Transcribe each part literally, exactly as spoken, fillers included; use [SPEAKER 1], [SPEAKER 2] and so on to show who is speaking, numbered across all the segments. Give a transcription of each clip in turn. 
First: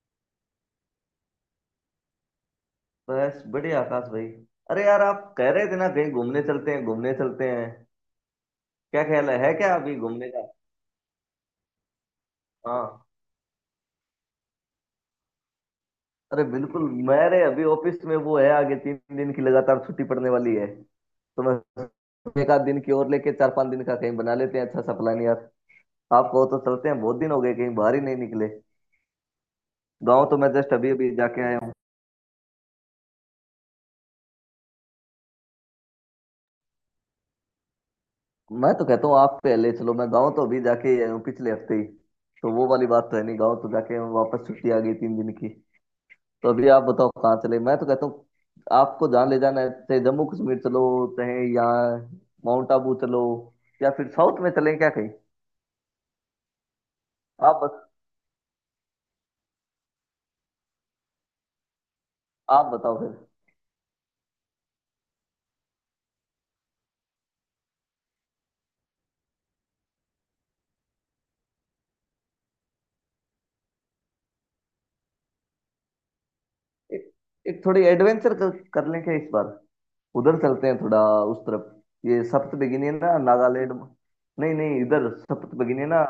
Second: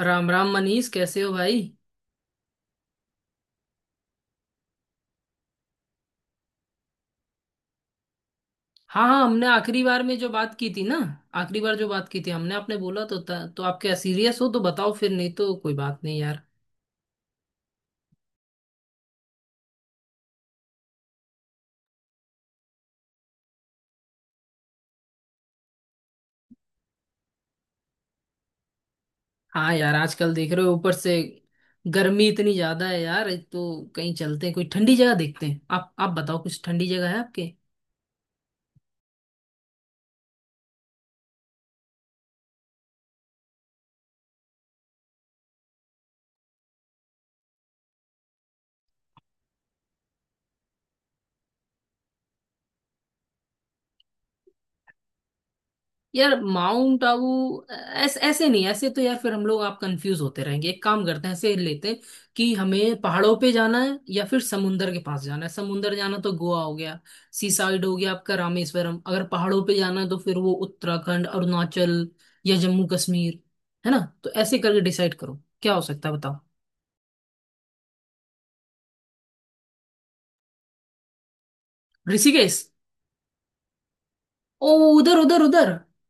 [SPEAKER 1] राम राम मनीष, कैसे हो भाई।
[SPEAKER 2] बस बढ़िया आकाश भाई। अरे यार, आप कह रहे थे ना कहीं घूमने चलते हैं, घूमने चलते हैं। क्या
[SPEAKER 1] हाँ हाँ,
[SPEAKER 2] ख्याल है,
[SPEAKER 1] हमने
[SPEAKER 2] है क्या
[SPEAKER 1] आखिरी
[SPEAKER 2] अभी
[SPEAKER 1] बार में जो
[SPEAKER 2] घूमने का?
[SPEAKER 1] बात की थी ना, आखिरी बार जो बात की थी हमने, आपने बोला
[SPEAKER 2] हाँ,
[SPEAKER 1] तो था, तो आप क्या सीरियस हो तो बताओ, फिर नहीं तो कोई बात नहीं यार।
[SPEAKER 2] अरे बिल्कुल। मेरे अभी ऑफिस में वो है, आगे तीन दिन की लगातार छुट्टी पड़ने वाली है, तो मैं एक आध दिन की और लेके चार पांच दिन का कहीं बना लेते हैं अच्छा सा प्लान यार। आप कहो तो चलते हैं, बहुत दिन हो गए कहीं बाहर ही नहीं निकले।
[SPEAKER 1] हाँ यार,
[SPEAKER 2] गाँव
[SPEAKER 1] आजकल
[SPEAKER 2] तो
[SPEAKER 1] देख
[SPEAKER 2] मैं
[SPEAKER 1] रहे हो,
[SPEAKER 2] जस्ट अभी
[SPEAKER 1] ऊपर
[SPEAKER 2] अभी
[SPEAKER 1] से
[SPEAKER 2] जाके आया हूँ।
[SPEAKER 1] गर्मी इतनी ज्यादा है यार। तो कहीं चलते हैं, कोई ठंडी जगह देखते हैं। आप आप बताओ, कुछ ठंडी जगह है आपके।
[SPEAKER 2] मैं तो कहता हूँ आप पहले चलो, मैं गाँव तो अभी जाके ही आया हूँ पिछले हफ्ते ही, तो वो वाली बात तो है नहीं। गाँव तो जाके वापस छुट्टी आ गई तीन दिन की, तो अभी आप बताओ कहाँ चले मैं तो कहता हूँ आपको जहाँ ले जाना है, चाहे जम्मू कश्मीर चलो, चाहे यहाँ माउंट आबू चलो, या फिर साउथ में चलें क्या कहीं।
[SPEAKER 1] यार माउंट आबू।
[SPEAKER 2] आप बस
[SPEAKER 1] ऐसे ऐसे नहीं, ऐसे तो यार फिर हम लोग आप कंफ्यूज होते रहेंगे। एक काम करते हैं, ऐसे लेते हैं कि
[SPEAKER 2] आप बताओ
[SPEAKER 1] हमें
[SPEAKER 2] फिर।
[SPEAKER 1] पहाड़ों पे जाना है या फिर समुंदर के पास जाना है। समुंदर जाना तो गोवा हो गया, सी साइड हो गया, आपका रामेश्वरम। अगर पहाड़ों पे जाना है तो फिर वो उत्तराखंड, अरुणाचल या जम्मू कश्मीर, है ना। तो ऐसे करके डिसाइड करो, क्या हो सकता है बताओ।
[SPEAKER 2] एक, एक थोड़ी एडवेंचर कर, कर लें क्या इस बार। उधर चलते हैं थोड़ा, उस तरफ। ये सप्त
[SPEAKER 1] ऋषिकेश।
[SPEAKER 2] है ना, नागालैंड। नहीं
[SPEAKER 1] ओ,
[SPEAKER 2] नहीं, इधर
[SPEAKER 1] उधर उधर
[SPEAKER 2] सप्त,
[SPEAKER 1] उधर।
[SPEAKER 2] है ना।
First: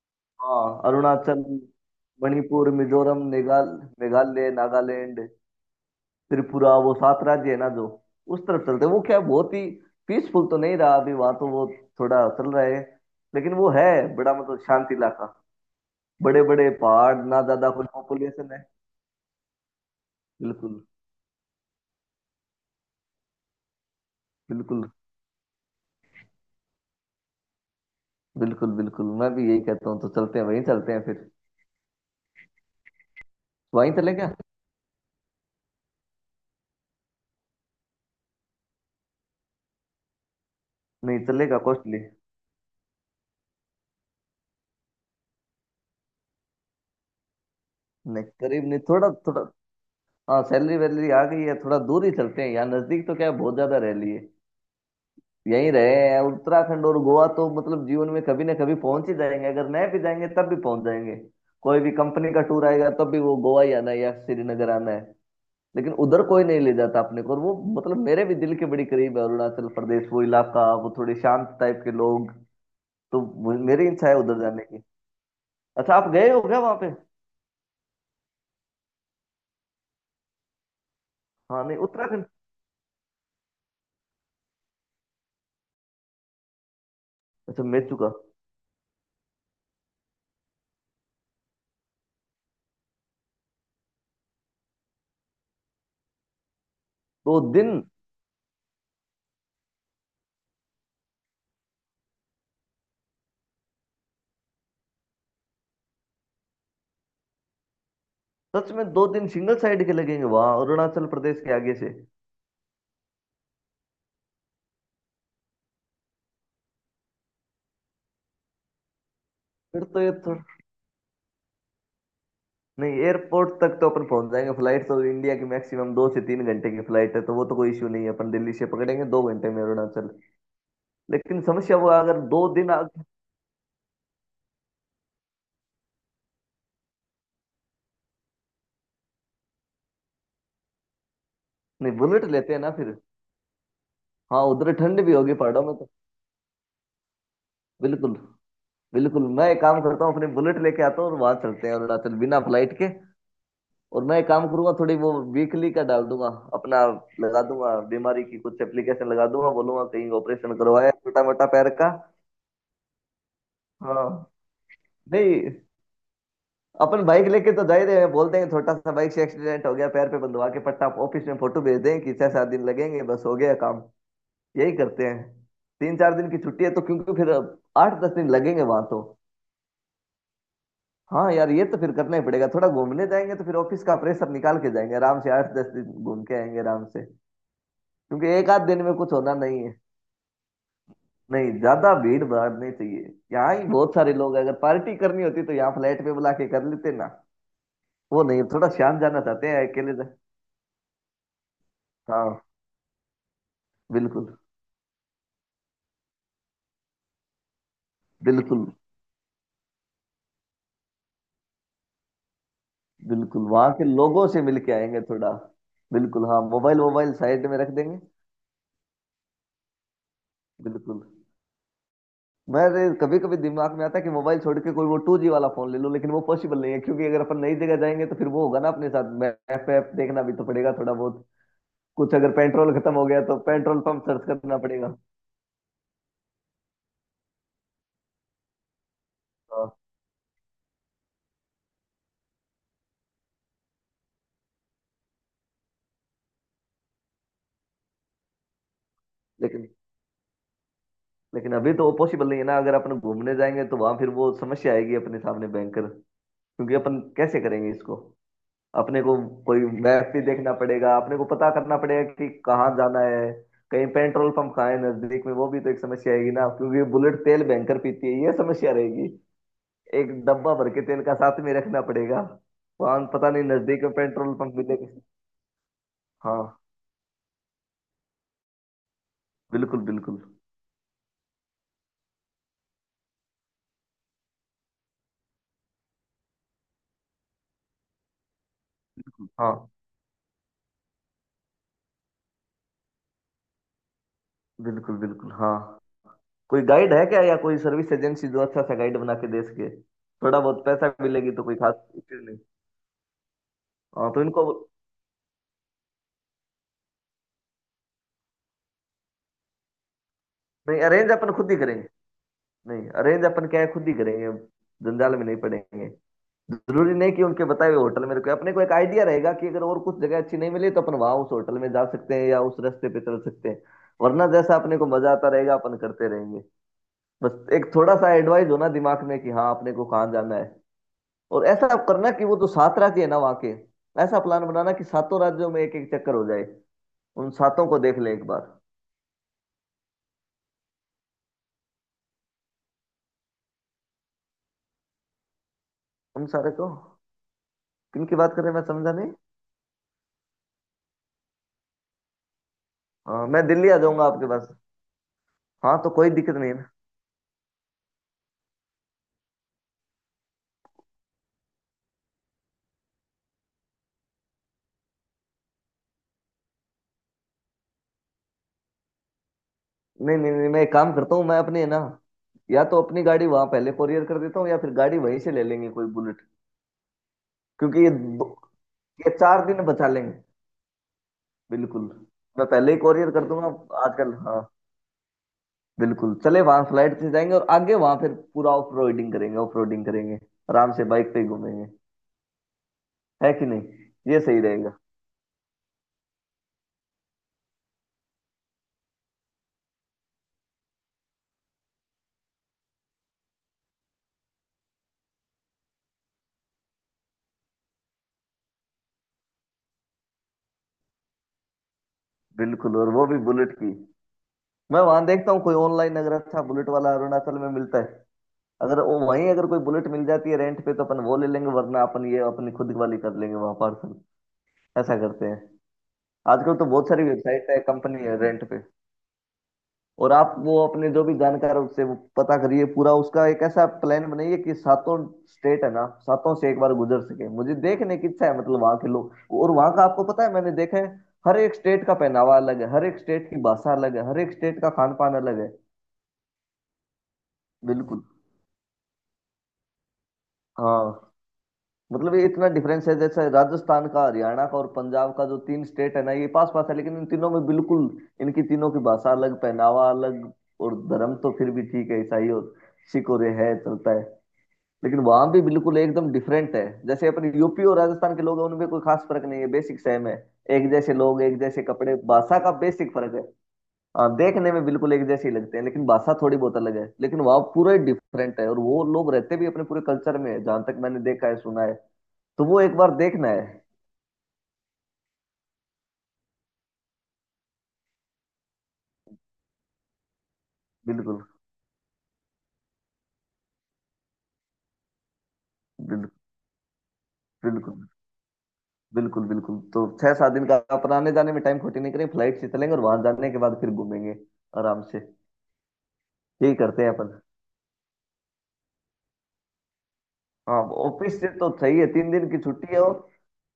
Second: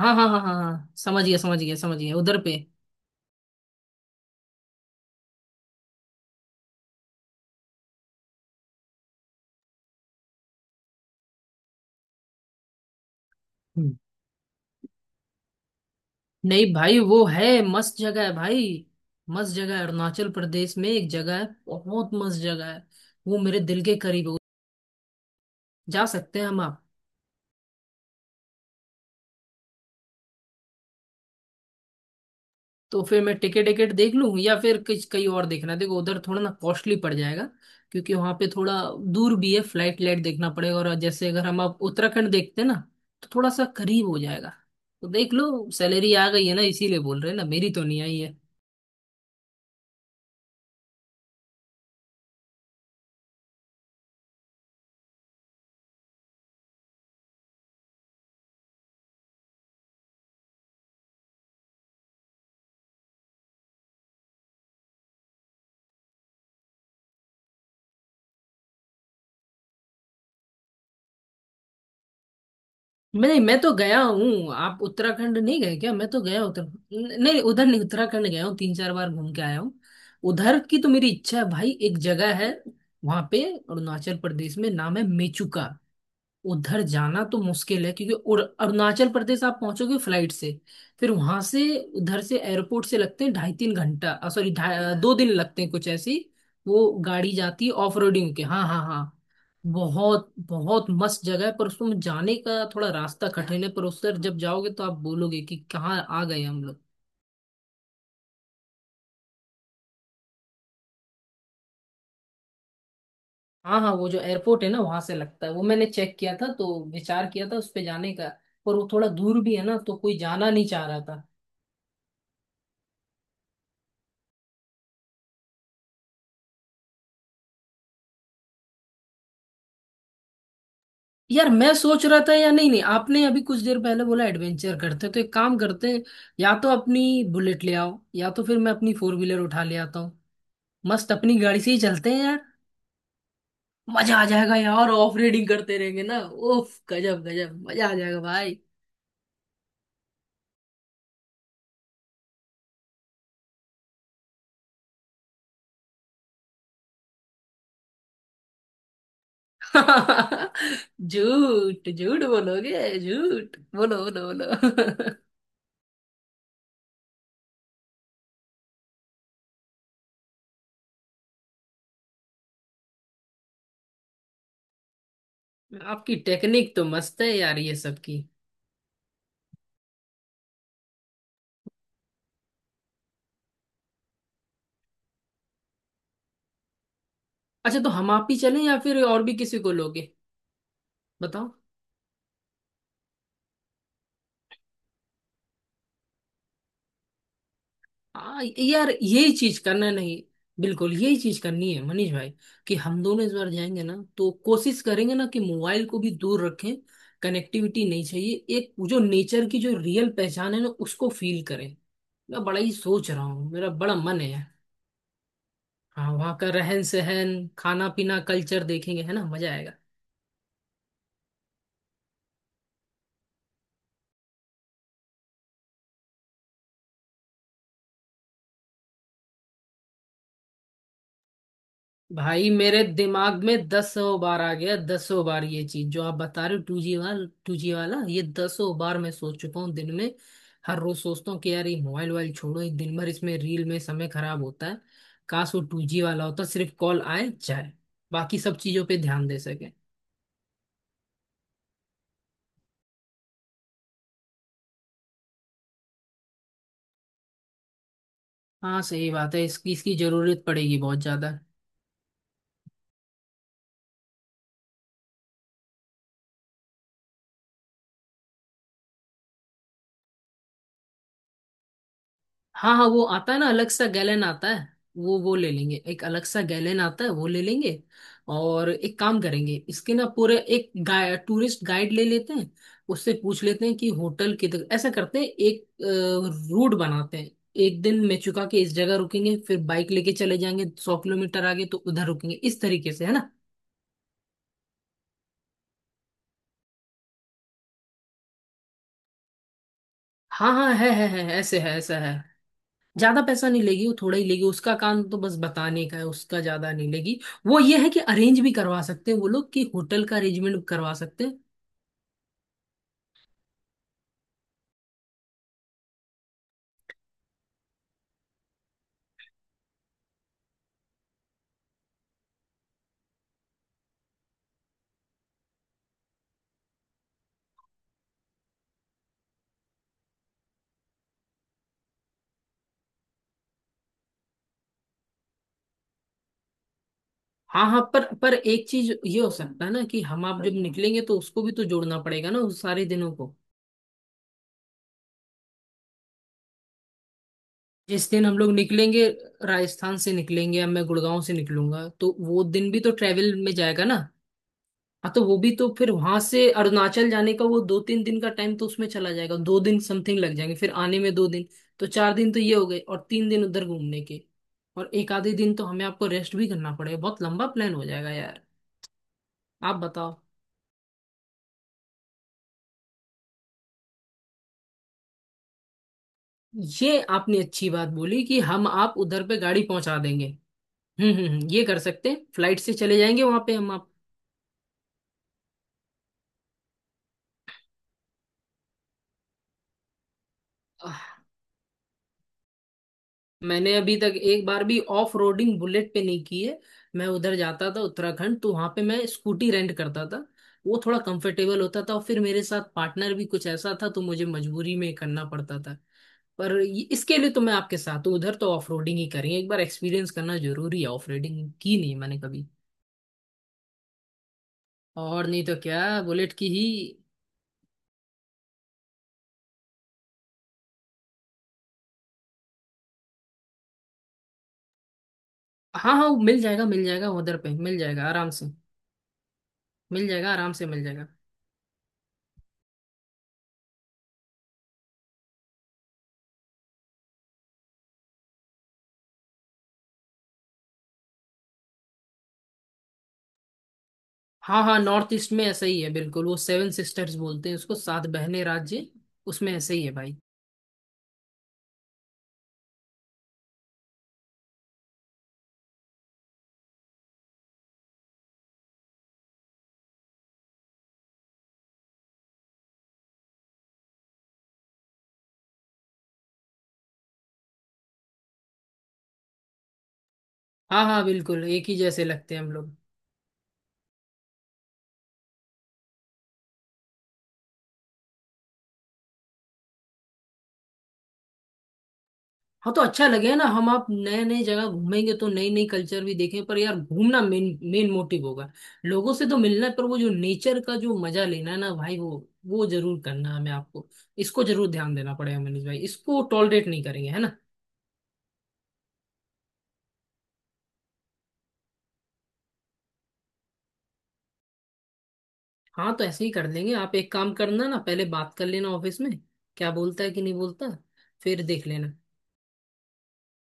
[SPEAKER 1] हाँ हाँ हाँ हाँ
[SPEAKER 2] हाँ,
[SPEAKER 1] हाँ, समझ गया
[SPEAKER 2] अरुणाचल,
[SPEAKER 1] समझ गया समझ गया उधर पे।
[SPEAKER 2] मणिपुर, मिजोरम, मेघाल मेघालय, नागालैंड, त्रिपुरा, वो सात राज्य है ना जो। उस तरफ चलते हैं। वो क्या बहुत ही पीसफुल तो नहीं रहा अभी वहां, तो वो थोड़ा चल रहा है, लेकिन वो है बड़ा मतलब शांति इलाका, बड़े बड़े
[SPEAKER 1] नहीं भाई,
[SPEAKER 2] पहाड़,
[SPEAKER 1] वो
[SPEAKER 2] ना
[SPEAKER 1] है
[SPEAKER 2] ज्यादा कोई
[SPEAKER 1] मस्त जगह है
[SPEAKER 2] पॉपुलेशन
[SPEAKER 1] भाई।
[SPEAKER 2] है।
[SPEAKER 1] मस्त जगह है, अरुणाचल प्रदेश
[SPEAKER 2] बिल्कुल।
[SPEAKER 1] में एक जगह है, बहुत मस्त जगह है। वो मेरे दिल के करीब है,
[SPEAKER 2] बिल्कुल।
[SPEAKER 1] जा सकते हैं हम आप।
[SPEAKER 2] बिल्कुल। बिल्कुल मैं भी यही कहता हूँ, तो चलते हैं वहीं, चलते हैं फिर।
[SPEAKER 1] तो फिर मैं टिकट टिकट
[SPEAKER 2] वहीं चले
[SPEAKER 1] देख
[SPEAKER 2] क्या?
[SPEAKER 1] लूँ या फिर कुछ कहीं और देखना है। देखो, उधर थोड़ा ना कॉस्टली पड़ जाएगा, क्योंकि वहां पे थोड़ा दूर भी है, फ्लाइट लाइट देखना पड़ेगा। और
[SPEAKER 2] नहीं
[SPEAKER 1] जैसे अगर
[SPEAKER 2] चलेगा
[SPEAKER 1] हम आप
[SPEAKER 2] कॉस्टली।
[SPEAKER 1] उत्तराखंड देखते हैं ना, तो थोड़ा सा करीब हो जाएगा। तो देख लो, सैलरी आ गई है ना, इसीलिए बोल रहे हैं ना, मेरी तो नहीं आई
[SPEAKER 2] नहीं
[SPEAKER 1] है।
[SPEAKER 2] करीब नहीं, थोड़ा थोड़ा। हाँ सैलरी वैलरी आ गई है, थोड़ा दूर ही चलते हैं। यहाँ नजदीक तो क्या है, बहुत ज्यादा रह लिए, यहीं रहे हैं। उत्तराखंड और गोवा तो मतलब जीवन में कभी ना कभी पहुंच ही जाएंगे, अगर नहीं भी जाएंगे तब भी पहुंच जाएंगे। कोई भी कंपनी का टूर आएगा तब भी वो गोवा ही आना है या श्रीनगर आना है, लेकिन उधर कोई नहीं ले जाता अपने को। और वो मतलब मेरे भी दिल के बड़ी करीब है अरुणाचल प्रदेश, वो इलाका, वो थोड़े शांत टाइप के लोग तो।
[SPEAKER 1] मैं नहीं, मैं
[SPEAKER 2] मु-
[SPEAKER 1] तो
[SPEAKER 2] मेरी
[SPEAKER 1] गया
[SPEAKER 2] इच्छा है उधर
[SPEAKER 1] हूँ।
[SPEAKER 2] जाने
[SPEAKER 1] आप
[SPEAKER 2] की।
[SPEAKER 1] उत्तराखंड नहीं गए क्या?
[SPEAKER 2] अच्छा
[SPEAKER 1] मैं
[SPEAKER 2] आप
[SPEAKER 1] तो
[SPEAKER 2] गए हो
[SPEAKER 1] गया
[SPEAKER 2] क्या
[SPEAKER 1] उत्तर
[SPEAKER 2] वहां पे?
[SPEAKER 1] न- नहीं, उधर नहीं, उत्तराखंड गया हूँ, तीन चार बार घूम के आया हूँ। उधर की तो मेरी इच्छा है
[SPEAKER 2] हाँ,
[SPEAKER 1] भाई,
[SPEAKER 2] नहीं
[SPEAKER 1] एक
[SPEAKER 2] उत्तराखंड।
[SPEAKER 1] जगह है वहां पे, अरुणाचल प्रदेश में, नाम है मेचुका। उधर जाना तो
[SPEAKER 2] अच्छा, मैं
[SPEAKER 1] मुश्किल है,
[SPEAKER 2] चुका।
[SPEAKER 1] क्योंकि उर- अरुणाचल प्रदेश आप पहुंचोगे फ्लाइट से, फिर वहां से, उधर से एयरपोर्ट से लगते हैं ढाई तीन घंटा, सॉरी, दो दिन लगते हैं, कुछ ऐसी वो गाड़ी
[SPEAKER 2] दो
[SPEAKER 1] जाती है
[SPEAKER 2] दिन?
[SPEAKER 1] ऑफ रोडिंग के। हाँ हाँ हाँ। बहुत बहुत मस्त जगह है, पर उसमें जाने का थोड़ा रास्ता कठिन है, पर उससे जब जाओगे तो आप बोलोगे कि कहाँ आ गए हम लोग।
[SPEAKER 2] सच में दो दिन सिंगल साइड के लगेंगे वहां अरुणाचल प्रदेश के आगे से?
[SPEAKER 1] हाँ हाँ, वो जो एयरपोर्ट है ना, वहां से लगता है। वो मैंने चेक किया था, तो विचार किया था उस पे जाने का, पर वो थोड़ा दूर भी है ना,
[SPEAKER 2] फिर
[SPEAKER 1] तो
[SPEAKER 2] तो ये
[SPEAKER 1] कोई
[SPEAKER 2] थोड़ा,
[SPEAKER 1] जाना नहीं चाह रहा था।
[SPEAKER 2] नहीं एयरपोर्ट तक तो अपन पहुंच जाएंगे, फ्लाइट तो इंडिया की मैक्सिमम दो से तीन घंटे की फ्लाइट है, तो वो तो कोई इश्यू नहीं है, अपन दिल्ली से पकड़ेंगे दो घंटे में अरुणाचल। लेकिन
[SPEAKER 1] यार मैं
[SPEAKER 2] समस्या वो
[SPEAKER 1] सोच रहा
[SPEAKER 2] अगर
[SPEAKER 1] था,
[SPEAKER 2] दो
[SPEAKER 1] या नहीं
[SPEAKER 2] दिन
[SPEAKER 1] नहीं,
[SPEAKER 2] आगे।
[SPEAKER 1] आपने अभी कुछ देर पहले बोला एडवेंचर करते हैं, तो एक काम करते हैं। या तो अपनी बुलेट ले आओ या तो फिर मैं अपनी फोर व्हीलर उठा ले आता हूँ। मस्त अपनी गाड़ी से ही
[SPEAKER 2] नहीं,
[SPEAKER 1] चलते हैं
[SPEAKER 2] बुलेट
[SPEAKER 1] यार।
[SPEAKER 2] लेते हैं ना फिर।
[SPEAKER 1] मजा आ
[SPEAKER 2] हाँ,
[SPEAKER 1] जाएगा
[SPEAKER 2] उधर
[SPEAKER 1] यार,
[SPEAKER 2] ठंड भी
[SPEAKER 1] ऑफ
[SPEAKER 2] होगी
[SPEAKER 1] रेडिंग
[SPEAKER 2] पहाड़ों में
[SPEAKER 1] करते
[SPEAKER 2] तो।
[SPEAKER 1] रहेंगे ना, उफ गजब गजब मजा आ
[SPEAKER 2] बिल्कुल।
[SPEAKER 1] जाएगा भाई।
[SPEAKER 2] बिल्कुल मैं एक काम करता हूँ, अपनी बुलेट लेके आता हूँ और वहां चलते हैं अरुणाचल, बिना फ्लाइट के। और मैं एक काम करूंगा, थोड़ी वो वीकली का डाल दूंगा अपना, लगा दूंगा बीमारी की कुछ एप्लीकेशन लगा दूंगा, बोलूंगा कहीं ऑपरेशन करवाया छोटा मोटा पैर
[SPEAKER 1] झूठ
[SPEAKER 2] का।
[SPEAKER 1] झूठ बोलोगे, झूठ बोलो बोलो
[SPEAKER 2] हाँ।
[SPEAKER 1] बोलो।
[SPEAKER 2] नहीं, अपन बाइक लेके तो जाए रहे हैं, बोलते हैं छोटा सा बाइक से एक्सीडेंट हो गया, पैर पे बंधवा के पट्टा ऑफिस में फोटो भेज दें कि छह सात दिन लगेंगे, बस हो गया काम। यही करते हैं, तीन चार
[SPEAKER 1] आपकी
[SPEAKER 2] दिन की छुट्टी है
[SPEAKER 1] टेक्निक
[SPEAKER 2] तो,
[SPEAKER 1] तो
[SPEAKER 2] क्योंकि
[SPEAKER 1] मस्त है
[SPEAKER 2] फिर
[SPEAKER 1] यार, ये सब
[SPEAKER 2] आठ दस
[SPEAKER 1] की।
[SPEAKER 2] दिन लगेंगे वहां तो। हाँ यार, ये तो फिर करना ही पड़ेगा, थोड़ा घूमने जाएंगे तो फिर ऑफिस का प्रेशर निकाल के जाएंगे आराम से, आठ दस दिन घूम के आएंगे आराम से।
[SPEAKER 1] अच्छा, तो हम आप
[SPEAKER 2] क्योंकि
[SPEAKER 1] ही
[SPEAKER 2] एक
[SPEAKER 1] चलें
[SPEAKER 2] आध
[SPEAKER 1] या
[SPEAKER 2] दिन में
[SPEAKER 1] फिर
[SPEAKER 2] कुछ
[SPEAKER 1] और भी
[SPEAKER 2] होना
[SPEAKER 1] किसी
[SPEAKER 2] नहीं
[SPEAKER 1] को
[SPEAKER 2] है।
[SPEAKER 1] लोगे, बताओ।
[SPEAKER 2] नहीं, ज्यादा भीड़ भाड़ नहीं चाहिए। यहाँ ही बहुत सारे लोग हैं। अगर पार्टी करनी होती तो यहाँ फ्लैट पे बुला के कर लेते ना। वो
[SPEAKER 1] आ,
[SPEAKER 2] नहीं, थोड़ा
[SPEAKER 1] यार
[SPEAKER 2] शांत जाना
[SPEAKER 1] यही
[SPEAKER 2] चाहते
[SPEAKER 1] चीज
[SPEAKER 2] हैं
[SPEAKER 1] करना,
[SPEAKER 2] अकेले जा-
[SPEAKER 1] नहीं बिल्कुल यही चीज करनी है मनीष भाई।
[SPEAKER 2] हाँ।
[SPEAKER 1] कि हम दोनों इस बार जाएंगे ना, तो
[SPEAKER 2] बिल्कुल।
[SPEAKER 1] कोशिश करेंगे ना कि मोबाइल को भी दूर रखें। कनेक्टिविटी नहीं चाहिए,
[SPEAKER 2] बिल्कुल।
[SPEAKER 1] एक जो नेचर की जो रियल पहचान है ना, उसको फील करें। मैं बड़ा ही सोच रहा
[SPEAKER 2] बिल्कुल
[SPEAKER 1] हूँ, मेरा
[SPEAKER 2] वहां के
[SPEAKER 1] बड़ा मन
[SPEAKER 2] लोगों से
[SPEAKER 1] है।
[SPEAKER 2] मिल के आएंगे थोड़ा।
[SPEAKER 1] हाँ,
[SPEAKER 2] बिल्कुल,
[SPEAKER 1] वहाँ
[SPEAKER 2] हाँ
[SPEAKER 1] का
[SPEAKER 2] मोबाइल
[SPEAKER 1] रहन
[SPEAKER 2] मोबाइल
[SPEAKER 1] सहन
[SPEAKER 2] साइड में रख
[SPEAKER 1] खाना
[SPEAKER 2] देंगे।
[SPEAKER 1] पीना कल्चर देखेंगे, है ना, मजा आएगा।
[SPEAKER 2] बिल्कुल। मेरे कभी कभी दिमाग में आता है कि मोबाइल छोड़ के कोई वो टू जी वाला फोन ले लो, लेकिन वो पॉसिबल नहीं है, क्योंकि अगर अपन नई जगह जाएंगे तो फिर वो होगा ना अपने साथ, मैप ऐप देखना भी तो पड़ेगा थोड़ा बहुत, कुछ अगर
[SPEAKER 1] भाई
[SPEAKER 2] पेट्रोल
[SPEAKER 1] मेरे
[SPEAKER 2] खत्म हो गया तो
[SPEAKER 1] दिमाग में
[SPEAKER 2] पेट्रोल पंप
[SPEAKER 1] दसों
[SPEAKER 2] सर्च
[SPEAKER 1] बार आ
[SPEAKER 2] करना
[SPEAKER 1] गया,
[SPEAKER 2] पड़ेगा।
[SPEAKER 1] दसों बार ये चीज जो आप बता रहे हो, टू जी वाला टू जी वाला, ये दसों बार मैं सोच चुका
[SPEAKER 2] हाँ,
[SPEAKER 1] हूँ दिन में। हर रोज सोचता हूँ कि यार ये मोबाइल वोबाइल छोड़ो, ये दिन भर इसमें रील में समय खराब होता है। काश वो टू जी वाला होता, सिर्फ कॉल आए जाए, बाकी सब चीजों पे ध्यान दे
[SPEAKER 2] लेकिन,
[SPEAKER 1] सके।
[SPEAKER 2] लेकिन अभी तो वो पॉसिबल नहीं है ना, अगर अपन घूमने जाएंगे तो वहां फिर वो समस्या आएगी अपने सामने भयंकर। क्योंकि अपन कैसे करेंगे इसको,
[SPEAKER 1] हाँ
[SPEAKER 2] अपने
[SPEAKER 1] सही
[SPEAKER 2] को
[SPEAKER 1] बात है।
[SPEAKER 2] कोई
[SPEAKER 1] इसकी इसकी
[SPEAKER 2] मैप भी
[SPEAKER 1] जरूरत
[SPEAKER 2] देखना
[SPEAKER 1] पड़ेगी
[SPEAKER 2] पड़ेगा,
[SPEAKER 1] बहुत
[SPEAKER 2] अपने को
[SPEAKER 1] ज्यादा।
[SPEAKER 2] पता करना पड़ेगा कि कहाँ जाना है, कहीं पेट्रोल पंप कहाँ है नजदीक में, वो भी तो एक समस्या आएगी ना, क्योंकि बुलेट तेल भयंकर पीती है, ये समस्या रहेगी। एक डब्बा भर के तेल का साथ में रखना पड़ेगा,
[SPEAKER 1] हाँ हाँ, वो
[SPEAKER 2] वहां पता
[SPEAKER 1] आता है
[SPEAKER 2] नहीं
[SPEAKER 1] ना, अलग
[SPEAKER 2] नजदीक
[SPEAKER 1] सा
[SPEAKER 2] में
[SPEAKER 1] गैलन
[SPEAKER 2] पेट्रोल
[SPEAKER 1] आता
[SPEAKER 2] पंप
[SPEAKER 1] है।
[SPEAKER 2] मिलेगा।
[SPEAKER 1] वो वो ले लेंगे, एक अलग सा
[SPEAKER 2] हाँ।
[SPEAKER 1] गैलन आता है, वो ले लेंगे। और एक काम करेंगे,
[SPEAKER 2] बिल्कुल
[SPEAKER 1] इसके ना
[SPEAKER 2] बिल्कुल,
[SPEAKER 1] पूरे एक गाय टूरिस्ट गाइड ले लेते हैं, उससे पूछ लेते हैं कि होटल किधर। ऐसा करते हैं, एक रूट बनाते हैं। एक दिन मेचुका के इस जगह रुकेंगे, फिर
[SPEAKER 2] हाँ।
[SPEAKER 1] बाइक लेके चले जाएंगे सौ किलोमीटर आगे, तो उधर रुकेंगे इस तरीके से, है ना।
[SPEAKER 2] बिल्कुल बिल्कुल, हाँ। कोई गाइड है क्या या कोई सर्विस एजेंसी जो अच्छा सा गाइड बना के दे सके? थोड़ा
[SPEAKER 1] हाँ
[SPEAKER 2] बहुत
[SPEAKER 1] हाँ, है
[SPEAKER 2] पैसा
[SPEAKER 1] है है
[SPEAKER 2] मिलेगी तो कोई
[SPEAKER 1] ऐसे है,
[SPEAKER 2] खास
[SPEAKER 1] ऐसा है।
[SPEAKER 2] इश्यू नहीं।
[SPEAKER 1] ज्यादा पैसा नहीं लेगी, वो
[SPEAKER 2] हाँ,
[SPEAKER 1] थोड़ा
[SPEAKER 2] तो
[SPEAKER 1] ही लेगी,
[SPEAKER 2] इनको,
[SPEAKER 1] उसका काम तो बस बताने का है, उसका ज्यादा नहीं लेगी। वो ये है कि अरेंज भी करवा सकते हैं वो लोग, कि होटल का अरेंजमेंट
[SPEAKER 2] नहीं
[SPEAKER 1] करवा
[SPEAKER 2] अरेंज
[SPEAKER 1] सकते
[SPEAKER 2] अपन
[SPEAKER 1] हैं।
[SPEAKER 2] खुद ही करेंगे। नहीं अरेंज अपन क्या है खुद ही करेंगे, जंजाल में नहीं पड़ेंगे। जरूरी नहीं कि उनके बताए हुए होटल में रुके, अपने को एक आइडिया रहेगा कि अगर और कुछ जगह अच्छी नहीं मिली तो अपन वहां उस होटल में जा सकते हैं या उस रास्ते पे चल सकते हैं। वरना जैसा अपने को मजा आता रहेगा अपन करते रहेंगे। बस एक थोड़ा सा एडवाइस होना दिमाग में कि हाँ, अपने को कहाँ जाना है। और ऐसा आप करना कि वो जो सात राज्य है ना वहाँ के, ऐसा प्लान बनाना कि सातों राज्यों में एक एक चक्कर हो जाए, उन
[SPEAKER 1] हाँ
[SPEAKER 2] सातों को
[SPEAKER 1] हाँ,
[SPEAKER 2] देख
[SPEAKER 1] पर
[SPEAKER 2] ले एक
[SPEAKER 1] पर
[SPEAKER 2] बार।
[SPEAKER 1] एक चीज ये हो सकता है ना कि हम आप जब निकलेंगे, तो उसको भी तो जोड़ना पड़ेगा ना उस सारे दिनों को।
[SPEAKER 2] उन सारे को, किन
[SPEAKER 1] जिस
[SPEAKER 2] की
[SPEAKER 1] दिन
[SPEAKER 2] बात
[SPEAKER 1] हम
[SPEAKER 2] कर रहे
[SPEAKER 1] लोग
[SPEAKER 2] हैं, मैं समझा
[SPEAKER 1] निकलेंगे,
[SPEAKER 2] नहीं।
[SPEAKER 1] राजस्थान से निकलेंगे या मैं गुड़गांव से निकलूंगा, तो वो दिन भी तो
[SPEAKER 2] हाँ,
[SPEAKER 1] ट्रेवल
[SPEAKER 2] मैं
[SPEAKER 1] में
[SPEAKER 2] दिल्ली आ
[SPEAKER 1] जाएगा ना।
[SPEAKER 2] जाऊंगा आपके पास।
[SPEAKER 1] हाँ, तो वो भी तो
[SPEAKER 2] हाँ
[SPEAKER 1] फिर
[SPEAKER 2] तो कोई
[SPEAKER 1] वहां
[SPEAKER 2] दिक्कत
[SPEAKER 1] से
[SPEAKER 2] नहीं है ना।
[SPEAKER 1] अरुणाचल जाने का वो दो तीन दिन का टाइम तो उसमें चला जाएगा। दो दिन समथिंग लग जाएंगे, फिर आने में दो दिन। तो चार दिन तो ये हो गए, और तीन दिन उधर घूमने के, और एक आधे दिन तो हमें आपको रेस्ट भी करना पड़ेगा। बहुत लंबा प्लान हो जाएगा यार। आप बताओ।
[SPEAKER 2] नहीं नहीं नहीं, मैं एक काम करता हूँ, मैं अपनी है ना, या तो अपनी गाड़ी वहां पहले कोरियर कर देता हूँ, या फिर गाड़ी वहीं से ले लेंगे कोई बुलेट।
[SPEAKER 1] ये आपने अच्छी
[SPEAKER 2] क्योंकि
[SPEAKER 1] बात
[SPEAKER 2] ये
[SPEAKER 1] बोली
[SPEAKER 2] दो,
[SPEAKER 1] कि हम आप
[SPEAKER 2] ये
[SPEAKER 1] उधर पे
[SPEAKER 2] चार
[SPEAKER 1] गाड़ी
[SPEAKER 2] दिन बचा
[SPEAKER 1] पहुंचा
[SPEAKER 2] लेंगे।
[SPEAKER 1] देंगे। हम्म हम्म हम्म, ये कर
[SPEAKER 2] बिल्कुल,
[SPEAKER 1] सकते हैं,
[SPEAKER 2] मैं
[SPEAKER 1] फ्लाइट
[SPEAKER 2] पहले
[SPEAKER 1] से
[SPEAKER 2] ही
[SPEAKER 1] चले
[SPEAKER 2] कोरियर
[SPEAKER 1] जाएंगे
[SPEAKER 2] कर
[SPEAKER 1] वहां
[SPEAKER 2] दूंगा
[SPEAKER 1] पे हम आप।
[SPEAKER 2] आजकल। हाँ बिल्कुल, चले वहां, फ्लाइट से जाएंगे और आगे वहां फिर पूरा ऑफ रोडिंग करेंगे, ऑफ रोडिंग करेंगे। आराम से बाइक पे ही घूमेंगे, है कि
[SPEAKER 1] मैंने अभी
[SPEAKER 2] नहीं?
[SPEAKER 1] तक
[SPEAKER 2] ये सही
[SPEAKER 1] एक बार
[SPEAKER 2] रहेगा।
[SPEAKER 1] भी ऑफ रोडिंग बुलेट पे नहीं की है। मैं उधर जाता था उत्तराखंड, तो वहां पे मैं स्कूटी रेंट करता था। वो थोड़ा कंफर्टेबल होता था, और फिर मेरे साथ पार्टनर भी कुछ ऐसा था, तो मुझे मजबूरी में करना पड़ता था। पर ये- इसके लिए तो मैं आपके साथ हूँ, उधर तो ऑफ रोडिंग ही करेंगे। एक बार एक्सपीरियंस करना जरूरी है ऑफ रोडिंग की, नहीं मैंने कभी।
[SPEAKER 2] बिल्कुल, और वो भी बुलेट की। मैं वहां
[SPEAKER 1] और
[SPEAKER 2] देखता हूँ
[SPEAKER 1] नहीं
[SPEAKER 2] कोई
[SPEAKER 1] तो क्या,
[SPEAKER 2] ऑनलाइन अगर
[SPEAKER 1] बुलेट
[SPEAKER 2] अच्छा
[SPEAKER 1] की ही।
[SPEAKER 2] बुलेट वाला अरुणाचल में मिलता है, अगर वो वहीं अगर कोई बुलेट मिल जाती है रेंट पे तो अपन वो ले लेंगे, वरना अपन ये अपनी खुद वाली कर लेंगे वहां पार्सल। ऐसा करते हैं,
[SPEAKER 1] हाँ हाँ, मिल
[SPEAKER 2] आजकल
[SPEAKER 1] जाएगा
[SPEAKER 2] तो
[SPEAKER 1] मिल
[SPEAKER 2] बहुत सारी
[SPEAKER 1] जाएगा, उधर पे
[SPEAKER 2] वेबसाइट है,
[SPEAKER 1] मिल
[SPEAKER 2] कंपनी
[SPEAKER 1] जाएगा
[SPEAKER 2] है
[SPEAKER 1] आराम से।
[SPEAKER 2] रेंट पे।
[SPEAKER 1] मिल
[SPEAKER 2] और
[SPEAKER 1] जाएगा
[SPEAKER 2] आप
[SPEAKER 1] आराम
[SPEAKER 2] वो
[SPEAKER 1] से, मिल
[SPEAKER 2] अपने जो
[SPEAKER 1] जाएगा।
[SPEAKER 2] भी जानकार है उससे वो पता करिए, पूरा उसका एक ऐसा प्लान बनाइए कि सातों स्टेट है ना, सातों से एक बार गुजर सके, मुझे देखने की इच्छा है। मतलब वहां के लोग, और वहां का आपको पता है, मैंने देखा है हर एक स्टेट का पहनावा अलग है, हर एक स्टेट की भाषा अलग है, हर एक स्टेट
[SPEAKER 1] हाँ
[SPEAKER 2] का
[SPEAKER 1] हाँ,
[SPEAKER 2] खान
[SPEAKER 1] नॉर्थ
[SPEAKER 2] पान
[SPEAKER 1] ईस्ट
[SPEAKER 2] अलग
[SPEAKER 1] में
[SPEAKER 2] है।
[SPEAKER 1] ऐसा ही है, बिल्कुल। वो सेवन सिस्टर्स बोलते हैं उसको,
[SPEAKER 2] बिल्कुल,
[SPEAKER 1] सात बहने राज्य, उसमें ऐसे ही है भाई।
[SPEAKER 2] हाँ मतलब ये इतना डिफरेंस है जैसे राजस्थान का, हरियाणा का और पंजाब का, जो तीन स्टेट है ना ये पास पास है, लेकिन इन तीनों में बिल्कुल, इनकी तीनों की भाषा अलग, पहनावा अलग। और धर्म तो फिर भी ठीक है, ईसाई और सिख और ये है, चलता है। लेकिन वहां भी बिल्कुल एकदम डिफरेंट है, जैसे अपने यूपी और राजस्थान के लोग हैं उनमें कोई खास फर्क नहीं है, बेसिक सेम है, एक
[SPEAKER 1] हाँ
[SPEAKER 2] जैसे
[SPEAKER 1] हाँ
[SPEAKER 2] लोग, एक
[SPEAKER 1] बिल्कुल,
[SPEAKER 2] जैसे
[SPEAKER 1] एक ही
[SPEAKER 2] कपड़े,
[SPEAKER 1] जैसे लगते
[SPEAKER 2] भाषा
[SPEAKER 1] हैं हम
[SPEAKER 2] का
[SPEAKER 1] लोग।
[SPEAKER 2] बेसिक फर्क है। हाँ देखने में बिल्कुल एक जैसे ही लगते हैं, लेकिन भाषा थोड़ी बहुत अलग है, लेकिन वहाँ पूरा डिफरेंट है, और वो लोग रहते भी अपने पूरे कल्चर में है जहां तक मैंने देखा है, सुना है, तो वो
[SPEAKER 1] हाँ,
[SPEAKER 2] एक
[SPEAKER 1] तो
[SPEAKER 2] बार
[SPEAKER 1] अच्छा
[SPEAKER 2] देखना
[SPEAKER 1] लगे ना,
[SPEAKER 2] है।
[SPEAKER 1] हम आप नए नए जगह घूमेंगे तो नई नई कल्चर भी देखें। पर यार घूमना मेन मेन मोटिव होगा। लोगों से तो मिलना है, पर वो जो नेचर का जो
[SPEAKER 2] बिल्कुल।
[SPEAKER 1] मजा लेना है ना भाई, वो वो जरूर करना है हमें आपको। इसको जरूर ध्यान देना पड़ेगा मनीष भाई,
[SPEAKER 2] बिल्कुल।
[SPEAKER 1] इसको टॉलरेट नहीं करेंगे, है ना।
[SPEAKER 2] बिल्कुल। बिल्कुल। बिल्कुल तो छह सात दिन का अपन आने जाने में टाइम खोटी नहीं करेंगे, फ्लाइट से चलेंगे और वहां जाने के बाद फिर घूमेंगे आराम से।
[SPEAKER 1] हाँ, तो ऐसे ही कर
[SPEAKER 2] यही
[SPEAKER 1] देंगे।
[SPEAKER 2] करते हैं
[SPEAKER 1] आप एक
[SPEAKER 2] अपन।
[SPEAKER 1] काम करना ना, पहले बात कर लेना ऑफिस में क्या बोलता है कि नहीं
[SPEAKER 2] हाँ,
[SPEAKER 1] बोलता,
[SPEAKER 2] ऑफिस से
[SPEAKER 1] फिर
[SPEAKER 2] तो
[SPEAKER 1] देख
[SPEAKER 2] सही है,
[SPEAKER 1] लेना।
[SPEAKER 2] तीन दिन की छुट्टी है और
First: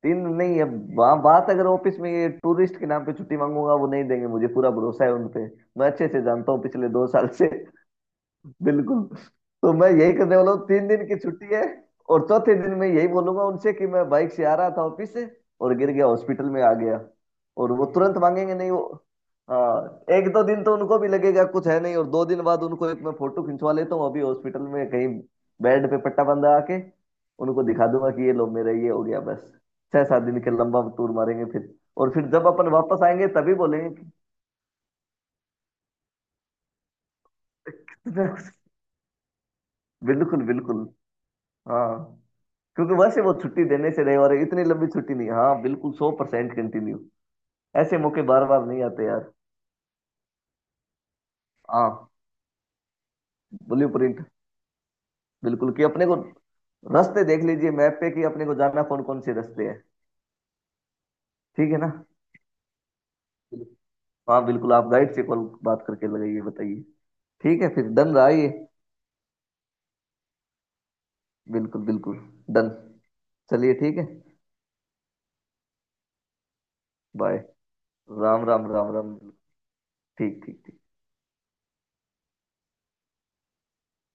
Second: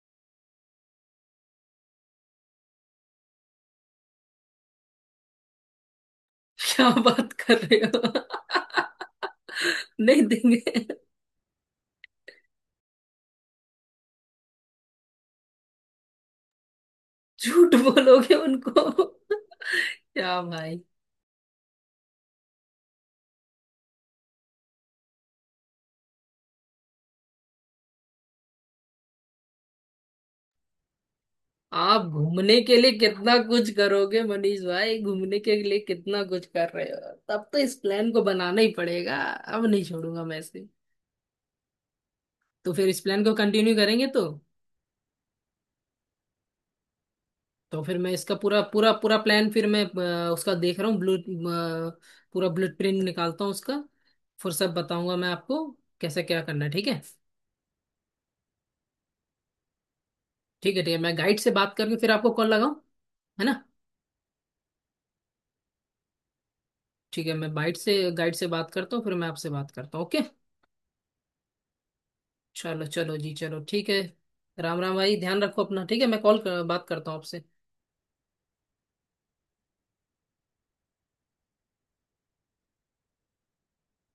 [SPEAKER 2] तीन नहीं है। बा, बात अगर ऑफिस में ये टूरिस्ट के नाम पे छुट्टी मांगूंगा, वो नहीं देंगे, मुझे पूरा भरोसा है उन पे, मैं अच्छे से जानता हूँ
[SPEAKER 1] क्या
[SPEAKER 2] पिछले दो साल
[SPEAKER 1] बात
[SPEAKER 2] से।
[SPEAKER 1] कर रहे हो?
[SPEAKER 2] बिल्कुल, तो मैं यही
[SPEAKER 1] नहीं
[SPEAKER 2] करने वाला
[SPEAKER 1] देंगे।
[SPEAKER 2] हूँ। तीन दिन की छुट्टी है, और चौथे दिन मैं यही बोलूंगा उनसे कि मैं बाइक से आ रहा था ऑफिस से और गिर गया, हॉस्पिटल में आ गया, और
[SPEAKER 1] झूठ
[SPEAKER 2] वो तुरंत
[SPEAKER 1] बोलोगे
[SPEAKER 2] मांगेंगे नहीं
[SPEAKER 1] उनको?
[SPEAKER 2] वो। हाँ एक
[SPEAKER 1] क्या
[SPEAKER 2] दो दिन तो
[SPEAKER 1] भाई,
[SPEAKER 2] उनको भी लगेगा कुछ है नहीं, और दो दिन बाद उनको एक मैं फोटो खिंचवा लेता हूँ अभी हॉस्पिटल में कहीं, बेड पे पट्टा बंधा आके उनको दिखा दूंगा कि ये लो मेरा ये हो गया, बस छह सात दिन के लंबा टूर मारेंगे फिर,
[SPEAKER 1] आप
[SPEAKER 2] और फिर जब
[SPEAKER 1] घूमने
[SPEAKER 2] अपन
[SPEAKER 1] के लिए
[SPEAKER 2] वापस आएंगे
[SPEAKER 1] कितना
[SPEAKER 2] तभी
[SPEAKER 1] कुछ
[SPEAKER 2] बोलेंगे कि
[SPEAKER 1] करोगे मनीष भाई, घूमने के लिए कितना कुछ कर रहे हो। तब तो इस प्लान को
[SPEAKER 2] कितना।
[SPEAKER 1] बनाना ही पड़ेगा, अब नहीं छोड़ूंगा मैं
[SPEAKER 2] बिल्कुल
[SPEAKER 1] इसे।
[SPEAKER 2] बिल्कुल, हाँ।
[SPEAKER 1] तो फिर
[SPEAKER 2] क्योंकि
[SPEAKER 1] इस
[SPEAKER 2] वैसे
[SPEAKER 1] प्लान
[SPEAKER 2] वो
[SPEAKER 1] को
[SPEAKER 2] छुट्टी
[SPEAKER 1] कंटिन्यू
[SPEAKER 2] देने से
[SPEAKER 1] करेंगे
[SPEAKER 2] रहे,
[SPEAKER 1] तो।
[SPEAKER 2] और इतनी लंबी छुट्टी नहीं। हाँ बिल्कुल, सौ परसेंट कंटिन्यू।
[SPEAKER 1] तो
[SPEAKER 2] ऐसे
[SPEAKER 1] फिर मैं
[SPEAKER 2] मौके
[SPEAKER 1] इसका
[SPEAKER 2] बार
[SPEAKER 1] पूरा
[SPEAKER 2] बार नहीं
[SPEAKER 1] पूरा
[SPEAKER 2] आते
[SPEAKER 1] पूरा
[SPEAKER 2] यार।
[SPEAKER 1] प्लान, फिर मैं अ, उसका देख रहा हूँ। ब्लू
[SPEAKER 2] हाँ,
[SPEAKER 1] पूरा ब्लूप्रिंट निकालता हूँ उसका,
[SPEAKER 2] ब्लू प्रिंट।
[SPEAKER 1] फिर सब बताऊंगा मैं आपको
[SPEAKER 2] बिल्कुल, कि अपने को
[SPEAKER 1] कैसे क्या करना है, ठीक है।
[SPEAKER 2] रास्ते देख लीजिए मैप पे, कि अपने को जाना कौन कौन से रास्ते हैं।
[SPEAKER 1] ठीक है ठीक है, मैं गाइड से
[SPEAKER 2] ठीक
[SPEAKER 1] बात
[SPEAKER 2] है ना।
[SPEAKER 1] करके फिर आपको कॉल लगाऊं, है ना।
[SPEAKER 2] हाँ बिल्कुल, आप गाइड से कॉल बात करके लगाइए, बताइए।
[SPEAKER 1] ठीक है, मैं
[SPEAKER 2] ठीक है
[SPEAKER 1] गाइड
[SPEAKER 2] फिर,
[SPEAKER 1] से
[SPEAKER 2] डन रहा
[SPEAKER 1] गाइड से
[SPEAKER 2] ये।
[SPEAKER 1] बात करता हूँ, फिर मैं आपसे बात करता हूँ, ओके।
[SPEAKER 2] बिल्कुल बिल्कुल। डन।
[SPEAKER 1] चलो चलो जी, चलो
[SPEAKER 2] चलिए
[SPEAKER 1] ठीक
[SPEAKER 2] ठीक
[SPEAKER 1] है।
[SPEAKER 2] है।
[SPEAKER 1] राम राम भाई, ध्यान रखो अपना, ठीक है, मैं कॉल कर, बात करता हूँ
[SPEAKER 2] बाय।
[SPEAKER 1] आपसे।
[SPEAKER 2] राम राम, राम राम। ठीक ठीक ठीक।